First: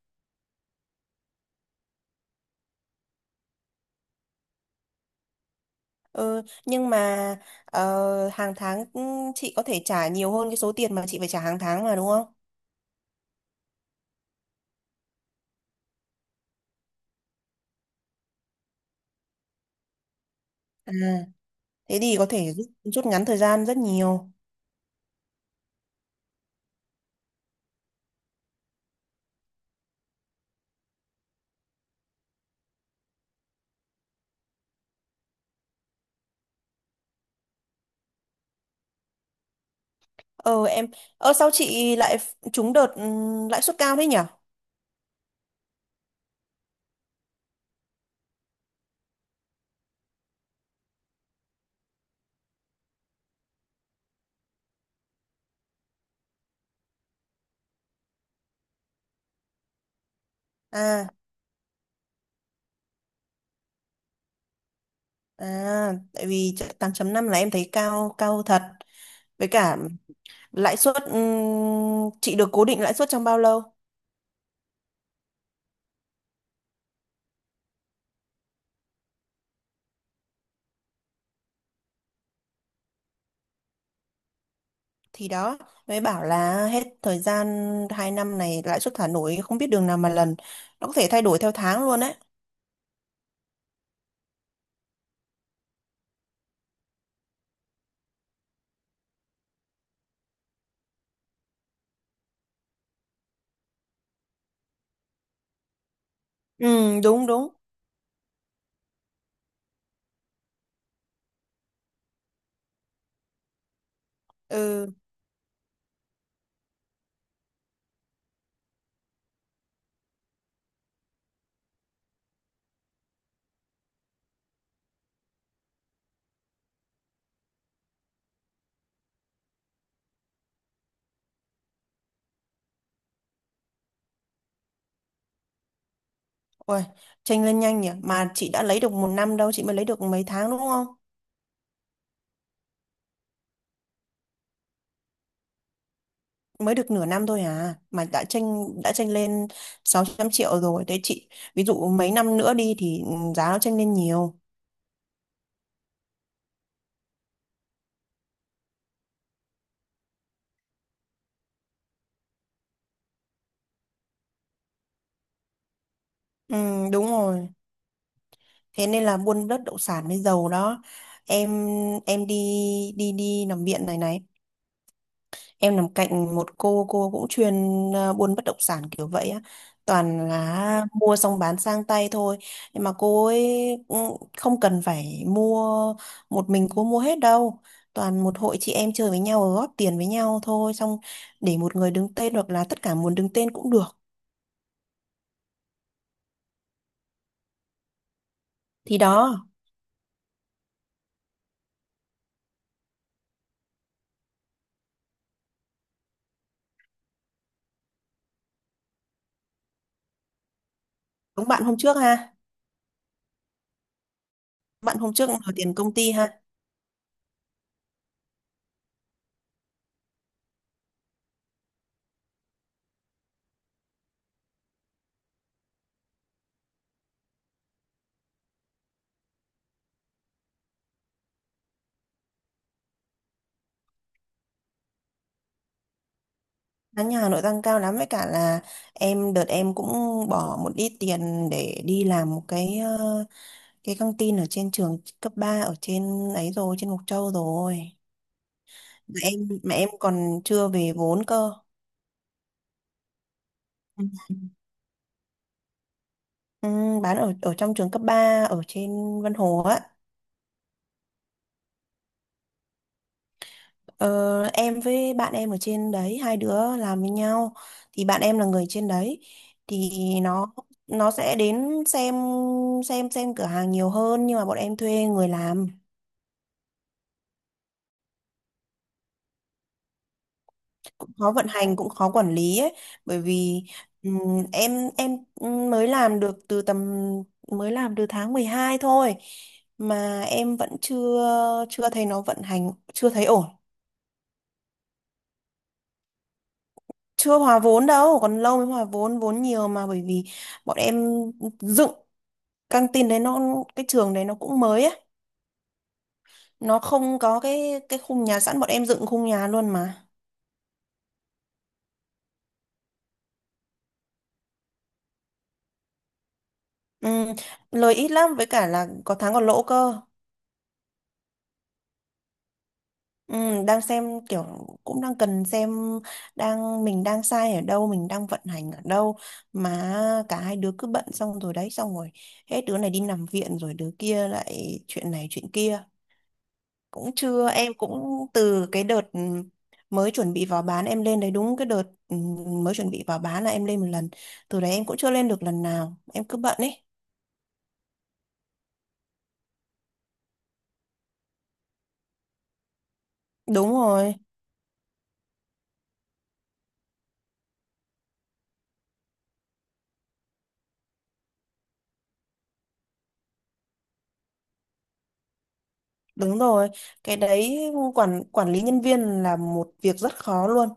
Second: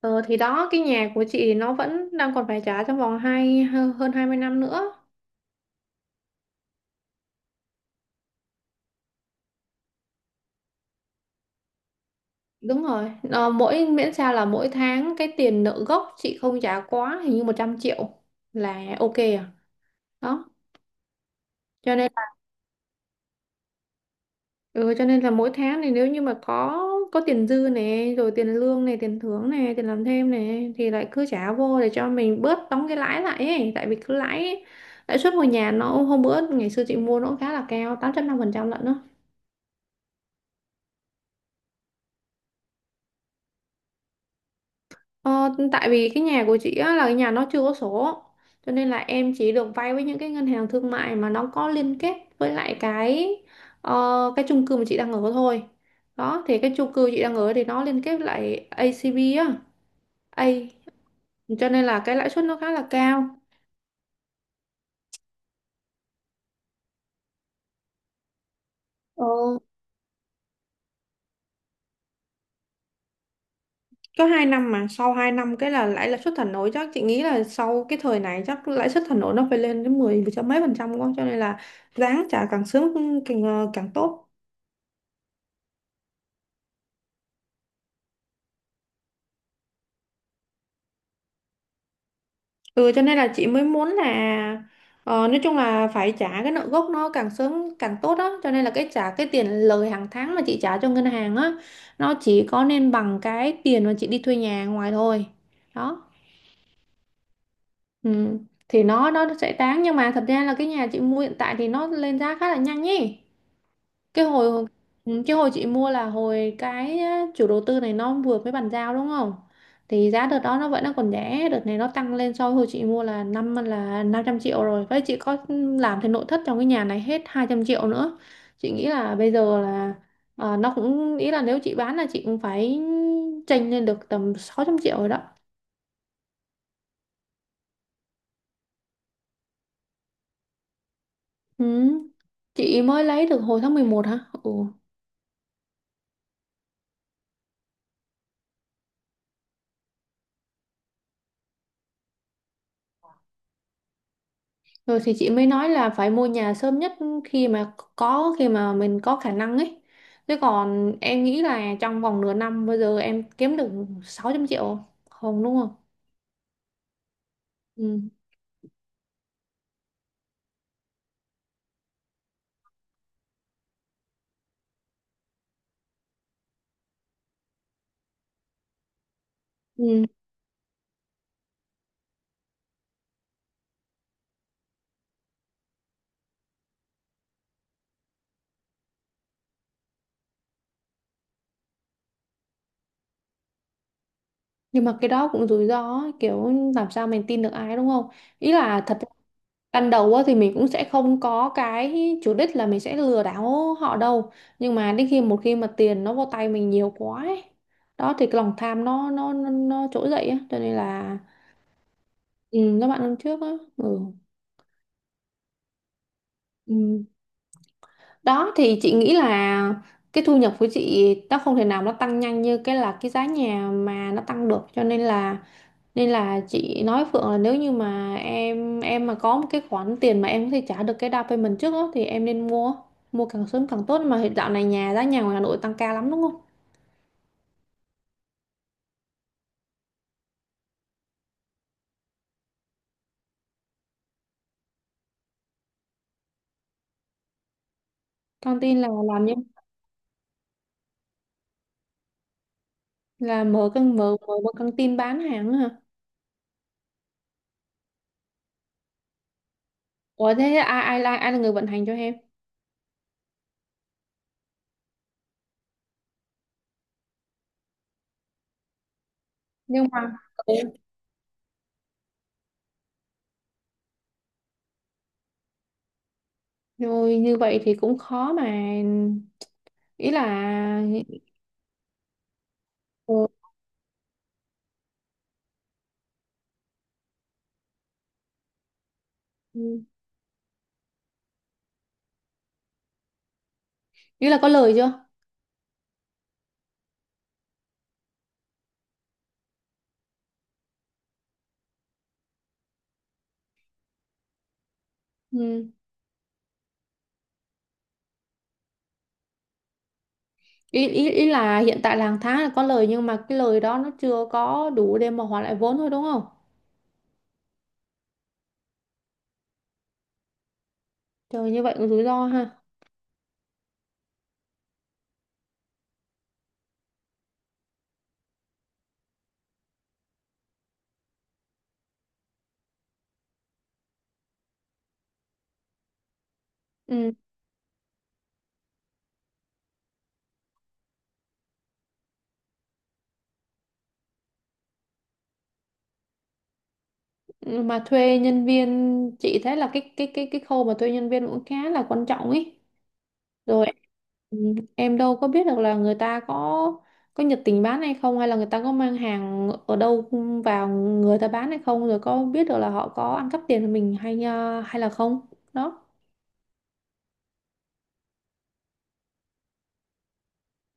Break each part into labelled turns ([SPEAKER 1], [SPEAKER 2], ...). [SPEAKER 1] Ờ, thì đó cái nhà của chị nó vẫn đang còn phải trả trong vòng hơn 20 năm nữa.
[SPEAKER 2] Ừ, nhưng mà hàng tháng chị có thể trả nhiều hơn cái số tiền mà chị phải trả hàng tháng mà đúng không?
[SPEAKER 1] Đúng rồi. Ờ, mỗi miễn sao là mỗi tháng cái tiền nợ gốc chị không trả quá hình như 100 triệu là ok à. Đó.
[SPEAKER 2] À,
[SPEAKER 1] Cho
[SPEAKER 2] thế
[SPEAKER 1] nên
[SPEAKER 2] thì
[SPEAKER 1] là,
[SPEAKER 2] có thể rút ngắn thời gian rất nhiều.
[SPEAKER 1] ừ, cho nên là mỗi tháng thì nếu như mà có tiền dư này rồi tiền lương này, tiền thưởng này, tiền làm thêm này thì lại cứ trả vô để cho mình bớt đóng cái lãi lại ấy, tại vì cứ lãi lãi suất ngôi nhà nó hôm bữa ngày xưa chị mua nó cũng khá là cao, 8,5% lận đó.
[SPEAKER 2] Ờ em, Sao chị lại trúng đợt lãi suất cao thế nhỉ?
[SPEAKER 1] Ờ, tại vì cái nhà của chị á, là cái nhà nó chưa có sổ cho nên là em chỉ được vay với những cái ngân hàng thương mại mà nó có liên kết với lại cái ờ, cái chung cư mà chị đang ở thôi. Đó thì cái chung cư chị đang ở thì nó liên kết với lại ACB á, A,
[SPEAKER 2] À,
[SPEAKER 1] cho nên là cái lãi suất nó khá là cao.
[SPEAKER 2] à, tại vì 8,5 là em thấy cao cao thật.
[SPEAKER 1] Ờ,
[SPEAKER 2] Với cả lãi suất chị được cố định lãi suất trong bao lâu?
[SPEAKER 1] có 2 năm mà sau 2 năm cái là lãi lãi suất thả nổi, chắc chị nghĩ là sau cái thời này chắc lãi suất thả nổi nó phải lên đến 10 mười mấy phần trăm quá, cho nên là ráng trả càng sớm càng càng tốt.
[SPEAKER 2] Thì đó, mới bảo là hết thời gian 2 năm này lãi suất thả nổi không biết đường nào mà lần. Nó có thể thay đổi theo tháng luôn đấy.
[SPEAKER 1] Ừ, cho nên là chị mới muốn là ờ, nói chung là phải trả cái nợ gốc nó càng sớm càng tốt á, cho nên là cái trả cái tiền lời hàng tháng mà chị trả cho ngân hàng á, nó chỉ có nên bằng cái tiền mà chị đi thuê nhà ngoài thôi. Đó,
[SPEAKER 2] Ừ, đúng đúng.
[SPEAKER 1] ừ, thì nó sẽ đáng, nhưng mà thật ra là cái nhà chị mua hiện tại thì nó lên giá khá là nhanh nhỉ. Cái hồi
[SPEAKER 2] Ừ.
[SPEAKER 1] ừ, cái hồi chị mua là hồi cái á, chủ đầu tư này nó vừa mới bàn giao đúng không, thì giá đợt đó nó vẫn còn rẻ, đợt này nó tăng lên so với hồi chị mua là 500 triệu rồi, với chị có làm thì nội thất trong cái nhà này hết 200 triệu nữa. Chị nghĩ là bây giờ là ờ, nó cũng ý là nếu chị bán là chị cũng phải chênh lên được tầm 600 triệu rồi đó.
[SPEAKER 2] Ôi, tranh lên nhanh nhỉ, mà chị đã lấy được một năm đâu, chị mới lấy được mấy tháng đúng không,
[SPEAKER 1] Ừ, chị mới lấy được hồi tháng 11 hả. Ừ.
[SPEAKER 2] mới được nửa năm thôi à mà đã tranh lên 600 triệu rồi. Thế chị, ví dụ mấy năm nữa đi thì giá nó tranh lên nhiều.
[SPEAKER 1] Rồi thì chị mới nói là phải mua nhà sớm nhất khi mà có khi mà mình có khả năng ấy. Thế còn em nghĩ là trong vòng nửa năm bây giờ em kiếm được 600 triệu không, đúng không?
[SPEAKER 2] Ừ, đúng rồi.
[SPEAKER 1] Ừ.
[SPEAKER 2] Thế nên là buôn đất đậu sản mới giàu đó. Em em đi, đi nằm viện này này. Em nằm cạnh một cô cũng chuyên buôn bất động sản kiểu vậy á.
[SPEAKER 1] Ừ.
[SPEAKER 2] Toàn là mua xong bán sang tay thôi. Nhưng mà cô ấy cũng không cần phải mua, một mình cô mua hết đâu. Toàn một hội chị em chơi với nhau rồi góp tiền với nhau thôi. Xong để một người đứng tên, hoặc là tất cả muốn đứng tên cũng được.
[SPEAKER 1] Nhưng mà cái đó cũng rủi ro ấy, kiểu làm sao mình tin được ai đúng không? Ý là thật
[SPEAKER 2] Thì
[SPEAKER 1] ra
[SPEAKER 2] đó,
[SPEAKER 1] ban đầu á, thì mình cũng sẽ không có cái chủ đích là mình sẽ lừa đảo họ đâu. Nhưng mà đến khi một khi mà tiền nó vô tay mình nhiều quá ấy, đó thì cái lòng tham nó trỗi dậy á, cho nên là
[SPEAKER 2] đúng bạn hôm trước ha.
[SPEAKER 1] ừ, các bạn năm trước á, ừ.
[SPEAKER 2] Bạn hôm trước đòi tiền công ty ha.
[SPEAKER 1] Ừ. Đó thì chị nghĩ là cái thu nhập của chị nó không thể nào nó tăng nhanh như cái là cái giá nhà mà nó tăng được, cho nên là chị nói với Phượng là nếu như mà em mà có một cái khoản tiền mà em có thể trả được cái down payment trước á thì em nên mua mua càng sớm càng tốt. Mà hiện dạo này nhà giá nhà ngoài Hà Nội tăng cao lắm đúng không?
[SPEAKER 2] Giá nhà Hà Nội tăng cao lắm, với cả là đợt em cũng bỏ một ít tiền để đi làm một cái căng tin ở trên trường cấp 3 ở trên ấy, rồi trên Mộc Châu rồi,
[SPEAKER 1] Căng tin là
[SPEAKER 2] mà
[SPEAKER 1] làm như
[SPEAKER 2] em còn chưa về vốn cơ.
[SPEAKER 1] là
[SPEAKER 2] Ừ.
[SPEAKER 1] mở một căng tin bán hàng á hả?
[SPEAKER 2] Ừ, bán ở ở trong trường cấp 3 ở trên Vân Hồ á.
[SPEAKER 1] Ủa thế ai ai ai là người vận hành cho em?
[SPEAKER 2] Ờ, em với bạn em ở trên đấy, hai đứa làm với nhau, thì bạn em là người trên đấy,
[SPEAKER 1] Nhưng
[SPEAKER 2] thì
[SPEAKER 1] mà
[SPEAKER 2] nó
[SPEAKER 1] ừ,
[SPEAKER 2] nó sẽ đến xem cửa hàng nhiều hơn, nhưng mà bọn em thuê người làm.
[SPEAKER 1] rồi như vậy thì cũng khó mà, ý là
[SPEAKER 2] Khó vận hành, cũng khó quản lý ấy, bởi vì em mới làm được từ tầm mới làm từ tháng 12 thôi,
[SPEAKER 1] ừ,
[SPEAKER 2] mà em vẫn chưa chưa thấy nó vận hành, chưa thấy ổn.
[SPEAKER 1] ý là có lời chưa?
[SPEAKER 2] Chưa hòa vốn đâu, còn lâu mới hòa vốn. Vốn nhiều mà, bởi vì bọn em dựng căng tin đấy, nó, cái trường đấy nó cũng mới ấy,
[SPEAKER 1] Ừ.
[SPEAKER 2] nó không có cái khung nhà sẵn, bọn em dựng khung nhà luôn mà.
[SPEAKER 1] Ý, ý ý là hiện tại là hàng tháng là có lời nhưng mà cái lời đó nó chưa có đủ để mà hoàn lại vốn thôi đúng không?
[SPEAKER 2] Ừm, Lời ít lắm, với cả là có tháng còn lỗ cơ.
[SPEAKER 1] Trời, như vậy cũng rủi ro ha.
[SPEAKER 2] Ừ, đang xem kiểu, cũng đang cần xem, đang, mình đang sai ở đâu, mình đang vận hành ở đâu, mà cả hai đứa cứ bận, xong rồi đấy xong rồi hết đứa này đi nằm viện rồi đứa kia lại chuyện này chuyện kia. Cũng
[SPEAKER 1] Ừ.
[SPEAKER 2] chưa, em cũng từ cái đợt mới chuẩn bị vào bán em lên đấy đúng cái đợt, ừ, mới chuẩn bị vào bán là em lên một lần, từ đấy em cũng chưa lên được lần nào, em cứ bận ấy.
[SPEAKER 1] Mà thuê nhân viên, chị thấy là cái khâu mà thuê nhân viên cũng khá là quan trọng ý. Rồi,
[SPEAKER 2] Đúng rồi.
[SPEAKER 1] ừ, em đâu có biết được là người ta có nhiệt tình bán hay không, hay là người ta có mang hàng ở đâu vào người ta bán hay không, rồi có biết được là họ có ăn cắp tiền của mình hay hay là không. Đó.
[SPEAKER 2] Đúng rồi, cái đấy, quản quản lý nhân viên là một việc rất khó luôn.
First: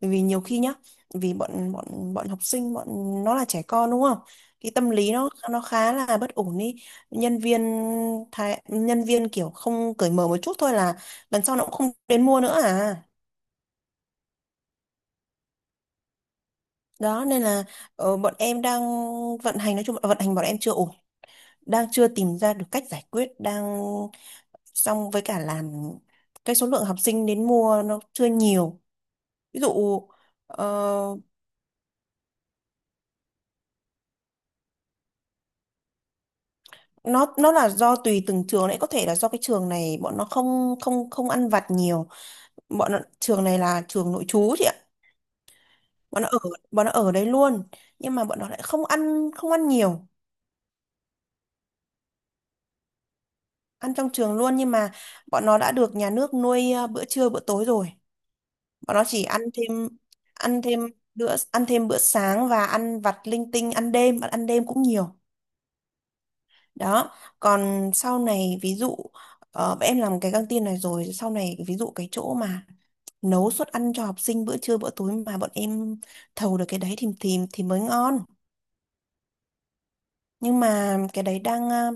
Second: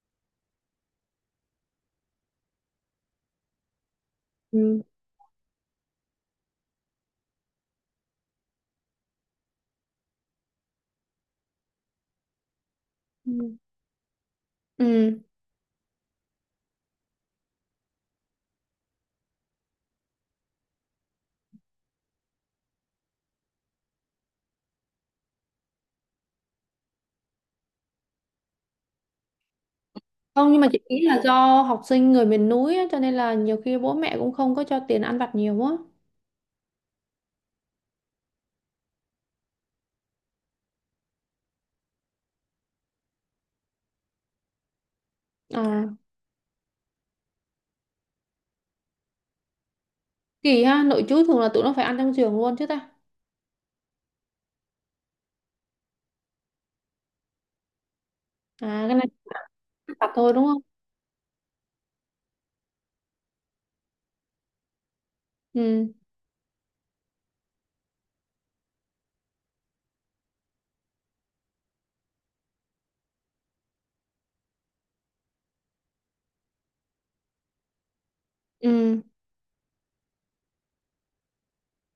[SPEAKER 2] Bởi vì nhiều khi nhá, vì bọn bọn bọn học sinh, bọn nó là trẻ con đúng không, cái
[SPEAKER 1] Ừ.
[SPEAKER 2] tâm lý nó khá là bất ổn đi. Nhân viên thái, nhân viên kiểu không cởi mở một chút thôi là lần sau nó cũng không đến mua nữa à.
[SPEAKER 1] Ừ. Ừ.
[SPEAKER 2] Đó nên là bọn em đang vận hành, nói chung là vận hành bọn em chưa ổn, đang chưa tìm ra được cách giải quyết, đang, xong với cả làm cái số lượng học sinh đến mua nó chưa nhiều. Ví dụ
[SPEAKER 1] Không, nhưng mà chị nghĩ
[SPEAKER 2] ờ,
[SPEAKER 1] là do học sinh người miền núi á, cho nên là nhiều khi bố mẹ cũng không có cho tiền ăn vặt nhiều quá.
[SPEAKER 2] nó là do tùy từng trường đấy, có thể là do cái trường này bọn nó không không không ăn vặt nhiều. Bọn nó, trường này là trường nội trú chị ạ,
[SPEAKER 1] À,
[SPEAKER 2] bọn nó ở bọn nó ở đấy luôn, nhưng mà bọn nó lại không ăn nhiều.
[SPEAKER 1] kỳ ha, nội trú thường là tụi nó phải ăn trong trường luôn chứ ta.
[SPEAKER 2] Ăn trong trường luôn, nhưng mà bọn nó đã được nhà nước nuôi bữa trưa bữa tối rồi,
[SPEAKER 1] À, cái
[SPEAKER 2] bọn nó
[SPEAKER 1] này
[SPEAKER 2] chỉ ăn thêm,
[SPEAKER 1] vặt thôi đúng không.
[SPEAKER 2] ăn thêm bữa sáng và ăn vặt linh tinh, ăn đêm, bọn ăn đêm cũng nhiều.
[SPEAKER 1] Ừ.
[SPEAKER 2] Đó, còn sau này ví dụ em làm cái căng tin này rồi sau này, ví dụ cái chỗ mà nấu suất ăn cho học sinh bữa trưa bữa tối mà bọn em thầu được cái đấy thì mới ngon.
[SPEAKER 1] Ừ.
[SPEAKER 2] Nhưng mà cái đấy đang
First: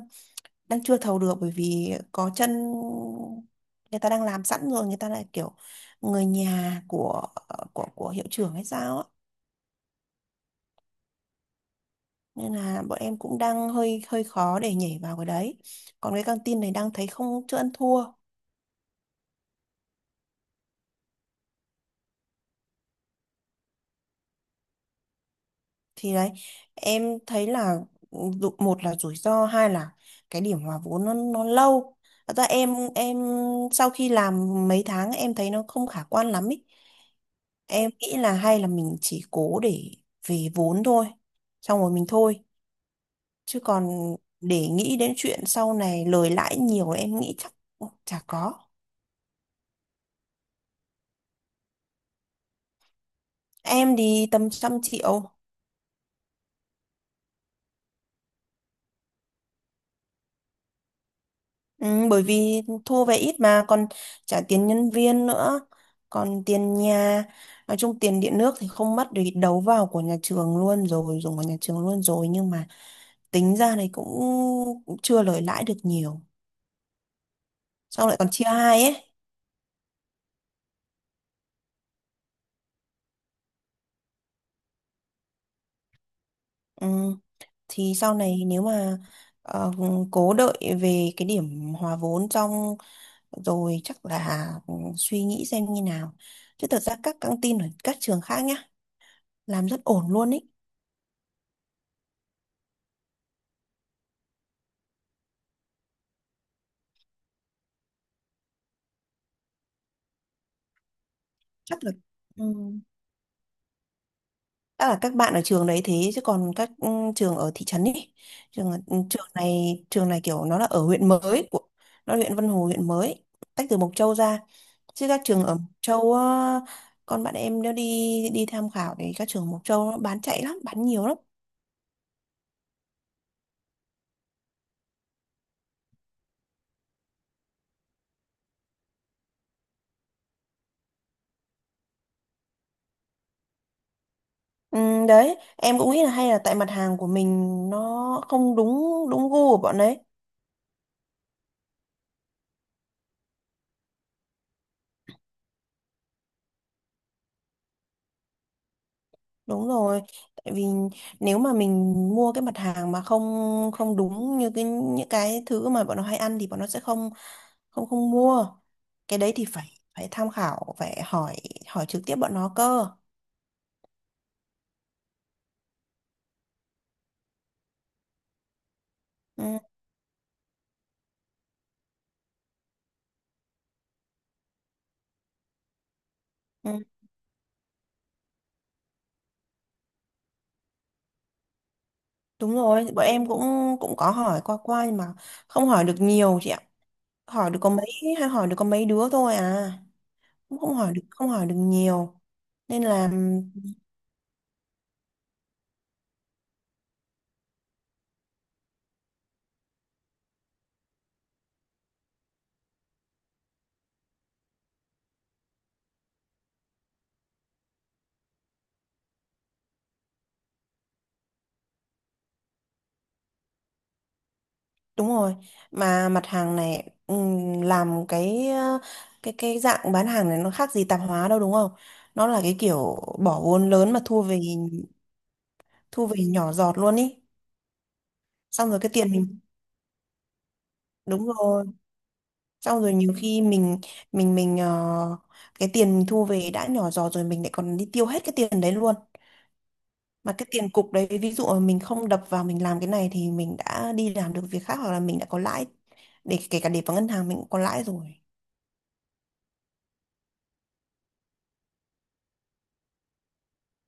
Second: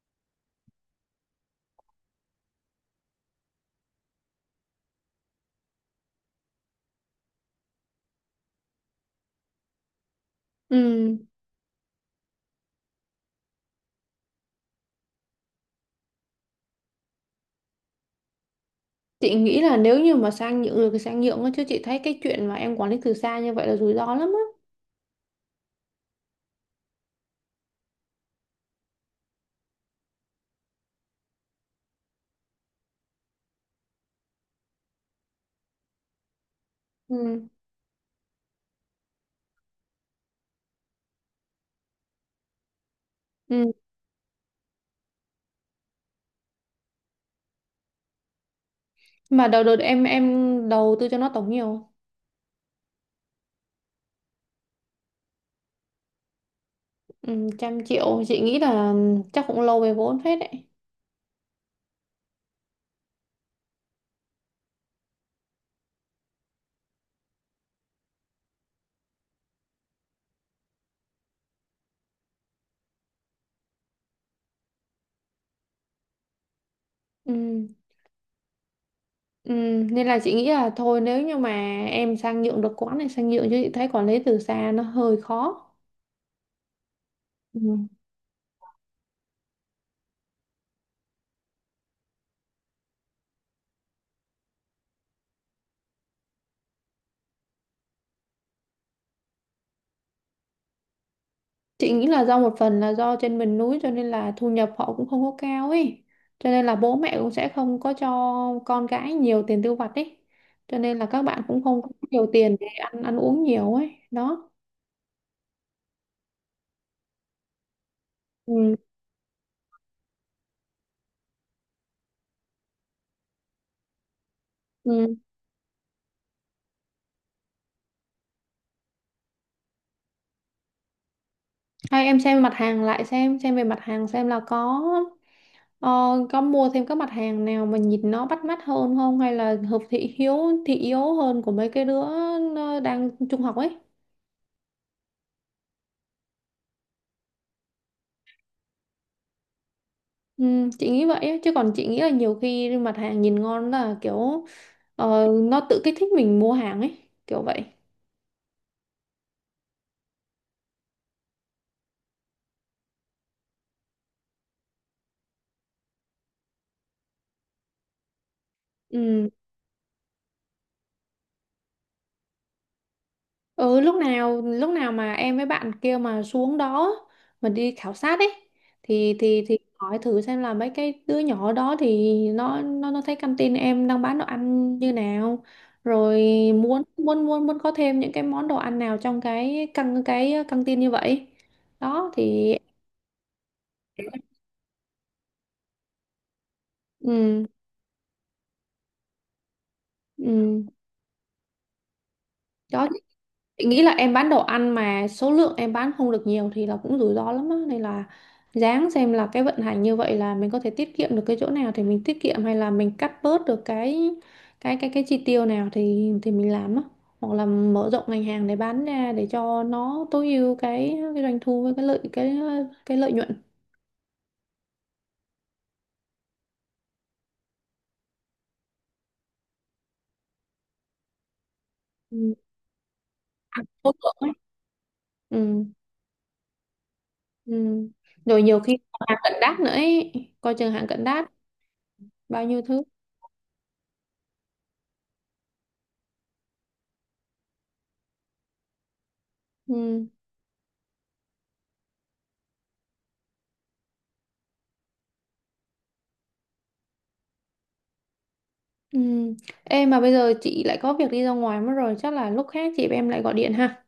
[SPEAKER 2] đang chưa thầu được, bởi vì có chân, người ta đang làm sẵn rồi, người ta lại kiểu người nhà của hiệu trưởng hay sao á,
[SPEAKER 1] Ừ.
[SPEAKER 2] nên là bọn em cũng đang hơi hơi khó để nhảy vào cái đấy. Còn cái căng tin này đang thấy không, chưa ăn thua.
[SPEAKER 1] Chị nghĩ là nếu như mà sang nhượng được thì sang nhượng á, chứ chị thấy cái chuyện mà em quản lý từ xa như vậy là rủi ro lắm á.
[SPEAKER 2] Thì đấy em thấy là một là rủi ro, hai là cái điểm hòa vốn nó lâu. Thật ra em sau khi làm mấy tháng em thấy nó không khả quan lắm ý.
[SPEAKER 1] Ừ.
[SPEAKER 2] Em nghĩ là hay là mình chỉ cố để về vốn thôi, xong rồi mình thôi, chứ
[SPEAKER 1] Ừ.
[SPEAKER 2] còn để nghĩ đến chuyện sau này lời lãi nhiều em nghĩ chắc chả có.
[SPEAKER 1] Mà đầu đợt em đầu tư cho nó tổng nhiều không?
[SPEAKER 2] Em thì tầm 100 triệu.
[SPEAKER 1] Ừ, trăm triệu chị nghĩ là ừ, chắc cũng lâu về vốn phết đấy.
[SPEAKER 2] Ừ, bởi vì thu về ít mà còn trả tiền nhân viên nữa, còn tiền nhà, nói chung tiền điện nước thì không mất vì đấu vào của nhà trường luôn rồi, dùng của nhà trường luôn rồi, nhưng mà tính ra này cũng chưa lời lãi được nhiều,
[SPEAKER 1] Ừ.
[SPEAKER 2] sau lại còn chia hai ấy.
[SPEAKER 1] Ừ. Nên là chị nghĩ là thôi, nếu như mà em sang nhượng được quán này sang nhượng, chứ chị thấy quản lý từ xa nó hơi khó.
[SPEAKER 2] Ừ.
[SPEAKER 1] Ừ.
[SPEAKER 2] Thì sau này nếu mà ờ, cố đợi về cái điểm hòa vốn xong rồi chắc là suy nghĩ xem như nào, chứ thật ra các căng tin ở các trường khác nhá làm rất ổn luôn ý.
[SPEAKER 1] Chị nghĩ là do một phần là do trên miền núi cho nên là thu nhập họ cũng không có cao ấy. Cho nên là bố mẹ cũng sẽ không có cho con cái nhiều tiền tiêu vặt ấy. Cho nên là các bạn cũng không
[SPEAKER 2] chắc
[SPEAKER 1] có
[SPEAKER 2] là
[SPEAKER 1] nhiều
[SPEAKER 2] ừ,
[SPEAKER 1] tiền để ăn ăn uống nhiều ấy. Đó.
[SPEAKER 2] chắc là các bạn ở trường đấy thế, chứ còn các trường ở thị trấn ấy, trường
[SPEAKER 1] Ừ.
[SPEAKER 2] ở- ừ, trường này trường này kiểu nó là ở huyện mới, của, nó là huyện Vân Hồ, huyện mới tách từ Mộc Châu ra, chứ
[SPEAKER 1] Ừ.
[SPEAKER 2] các trường ở Mộc Châu á, con bạn em nó đi đi tham khảo thì các trường Mộc Châu nó bán chạy lắm, bán nhiều lắm.
[SPEAKER 1] Hay em xem mặt hàng lại, xem về mặt hàng, xem là có ờ, có mua thêm các mặt hàng nào mà nhìn nó bắt mắt hơn không, hay là hợp thị hiếu thị yếu hơn của mấy cái đứa ờ, đang trung học ấy.
[SPEAKER 2] ừ, Đấy em cũng nghĩ là hay là tại mặt hàng của mình nó không đúng đúng gu của bọn đấy.
[SPEAKER 1] Ừ, chị nghĩ vậy á. Chứ còn chị nghĩ là nhiều khi mặt hàng nhìn ngon là kiểu ờ, nó tự kích thích mình mua hàng ấy kiểu vậy.
[SPEAKER 2] Đúng rồi, tại vì nếu mà mình mua cái mặt hàng mà không không đúng như những cái thứ mà bọn nó hay ăn thì bọn nó sẽ không không không mua. Cái
[SPEAKER 1] Ừ.
[SPEAKER 2] đấy thì phải phải tham khảo, phải hỏi hỏi trực tiếp bọn nó cơ.
[SPEAKER 1] Ừ, lúc nào mà em với bạn kia mà xuống đó mà đi khảo sát ấy, thì
[SPEAKER 2] Ừ,
[SPEAKER 1] hỏi thử xem là mấy cái đứa nhỏ đó thì nó thấy căng tin em đang bán đồ ăn như nào, rồi muốn
[SPEAKER 2] ừ,
[SPEAKER 1] muốn muốn muốn có thêm những cái món đồ ăn nào trong cái căng tin như vậy. Đó thì
[SPEAKER 2] đúng rồi, bọn em cũng cũng có hỏi qua qua nhưng mà không hỏi được nhiều chị ạ.
[SPEAKER 1] ừ,
[SPEAKER 2] Hỏi được có mấy Hỏi được có mấy đứa thôi à. Cũng
[SPEAKER 1] ừ.
[SPEAKER 2] không hỏi được nhiều. Nên
[SPEAKER 1] Đó.
[SPEAKER 2] là,
[SPEAKER 1] Chị nghĩ là em bán đồ ăn mà số lượng em bán không được nhiều thì là cũng rủi ro lắm á, nên là ráng xem là cái vận hành như vậy là mình có thể tiết kiệm được cái chỗ nào thì mình tiết kiệm, hay là mình cắt bớt được cái chi tiêu nào thì mình làm á, hoặc là mở rộng ngành hàng để bán ra để cho nó tối ưu cái doanh thu với cái lợi nhuận.
[SPEAKER 2] đúng rồi, mà mặt hàng này làm cái cái dạng bán hàng này nó khác gì tạp hóa đâu đúng không? Nó
[SPEAKER 1] Ừ.
[SPEAKER 2] là cái kiểu bỏ
[SPEAKER 1] À,
[SPEAKER 2] vốn
[SPEAKER 1] số
[SPEAKER 2] lớn mà
[SPEAKER 1] lượng ấy. Ừ.
[SPEAKER 2] thu về nhỏ giọt luôn ý.
[SPEAKER 1] Ừ. Rồi nhiều
[SPEAKER 2] Xong
[SPEAKER 1] khi
[SPEAKER 2] rồi cái
[SPEAKER 1] còn
[SPEAKER 2] tiền
[SPEAKER 1] hàng cận
[SPEAKER 2] mình,
[SPEAKER 1] đát nữa ấy. Coi chừng hàng cận
[SPEAKER 2] đúng
[SPEAKER 1] đát,
[SPEAKER 2] rồi,
[SPEAKER 1] bao nhiêu
[SPEAKER 2] xong
[SPEAKER 1] thứ.
[SPEAKER 2] rồi nhiều khi mình mình mình ờ, cái tiền mình thu về đã nhỏ giọt rồi, mình lại còn đi tiêu hết cái tiền đấy luôn.
[SPEAKER 1] Ừ.
[SPEAKER 2] Mà cái tiền cục đấy, ví dụ mà mình không đập vào mình làm cái này thì mình đã đi làm được việc khác, hoặc là mình đã có lãi, để kể cả để vào ngân hàng mình cũng có lãi rồi.
[SPEAKER 1] Ừ. Ê, mà bây giờ chị lại có việc đi ra ngoài mất rồi, chắc là lúc khác chị em lại gọi điện ha.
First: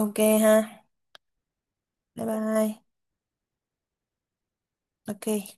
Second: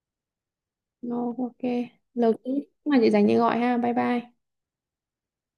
[SPEAKER 2] Ok ha.
[SPEAKER 1] No, ok.
[SPEAKER 2] Bye
[SPEAKER 1] Lâu chứ
[SPEAKER 2] bye.
[SPEAKER 1] mà chị dành chị gọi ha. Bye bye.
[SPEAKER 2] Ok.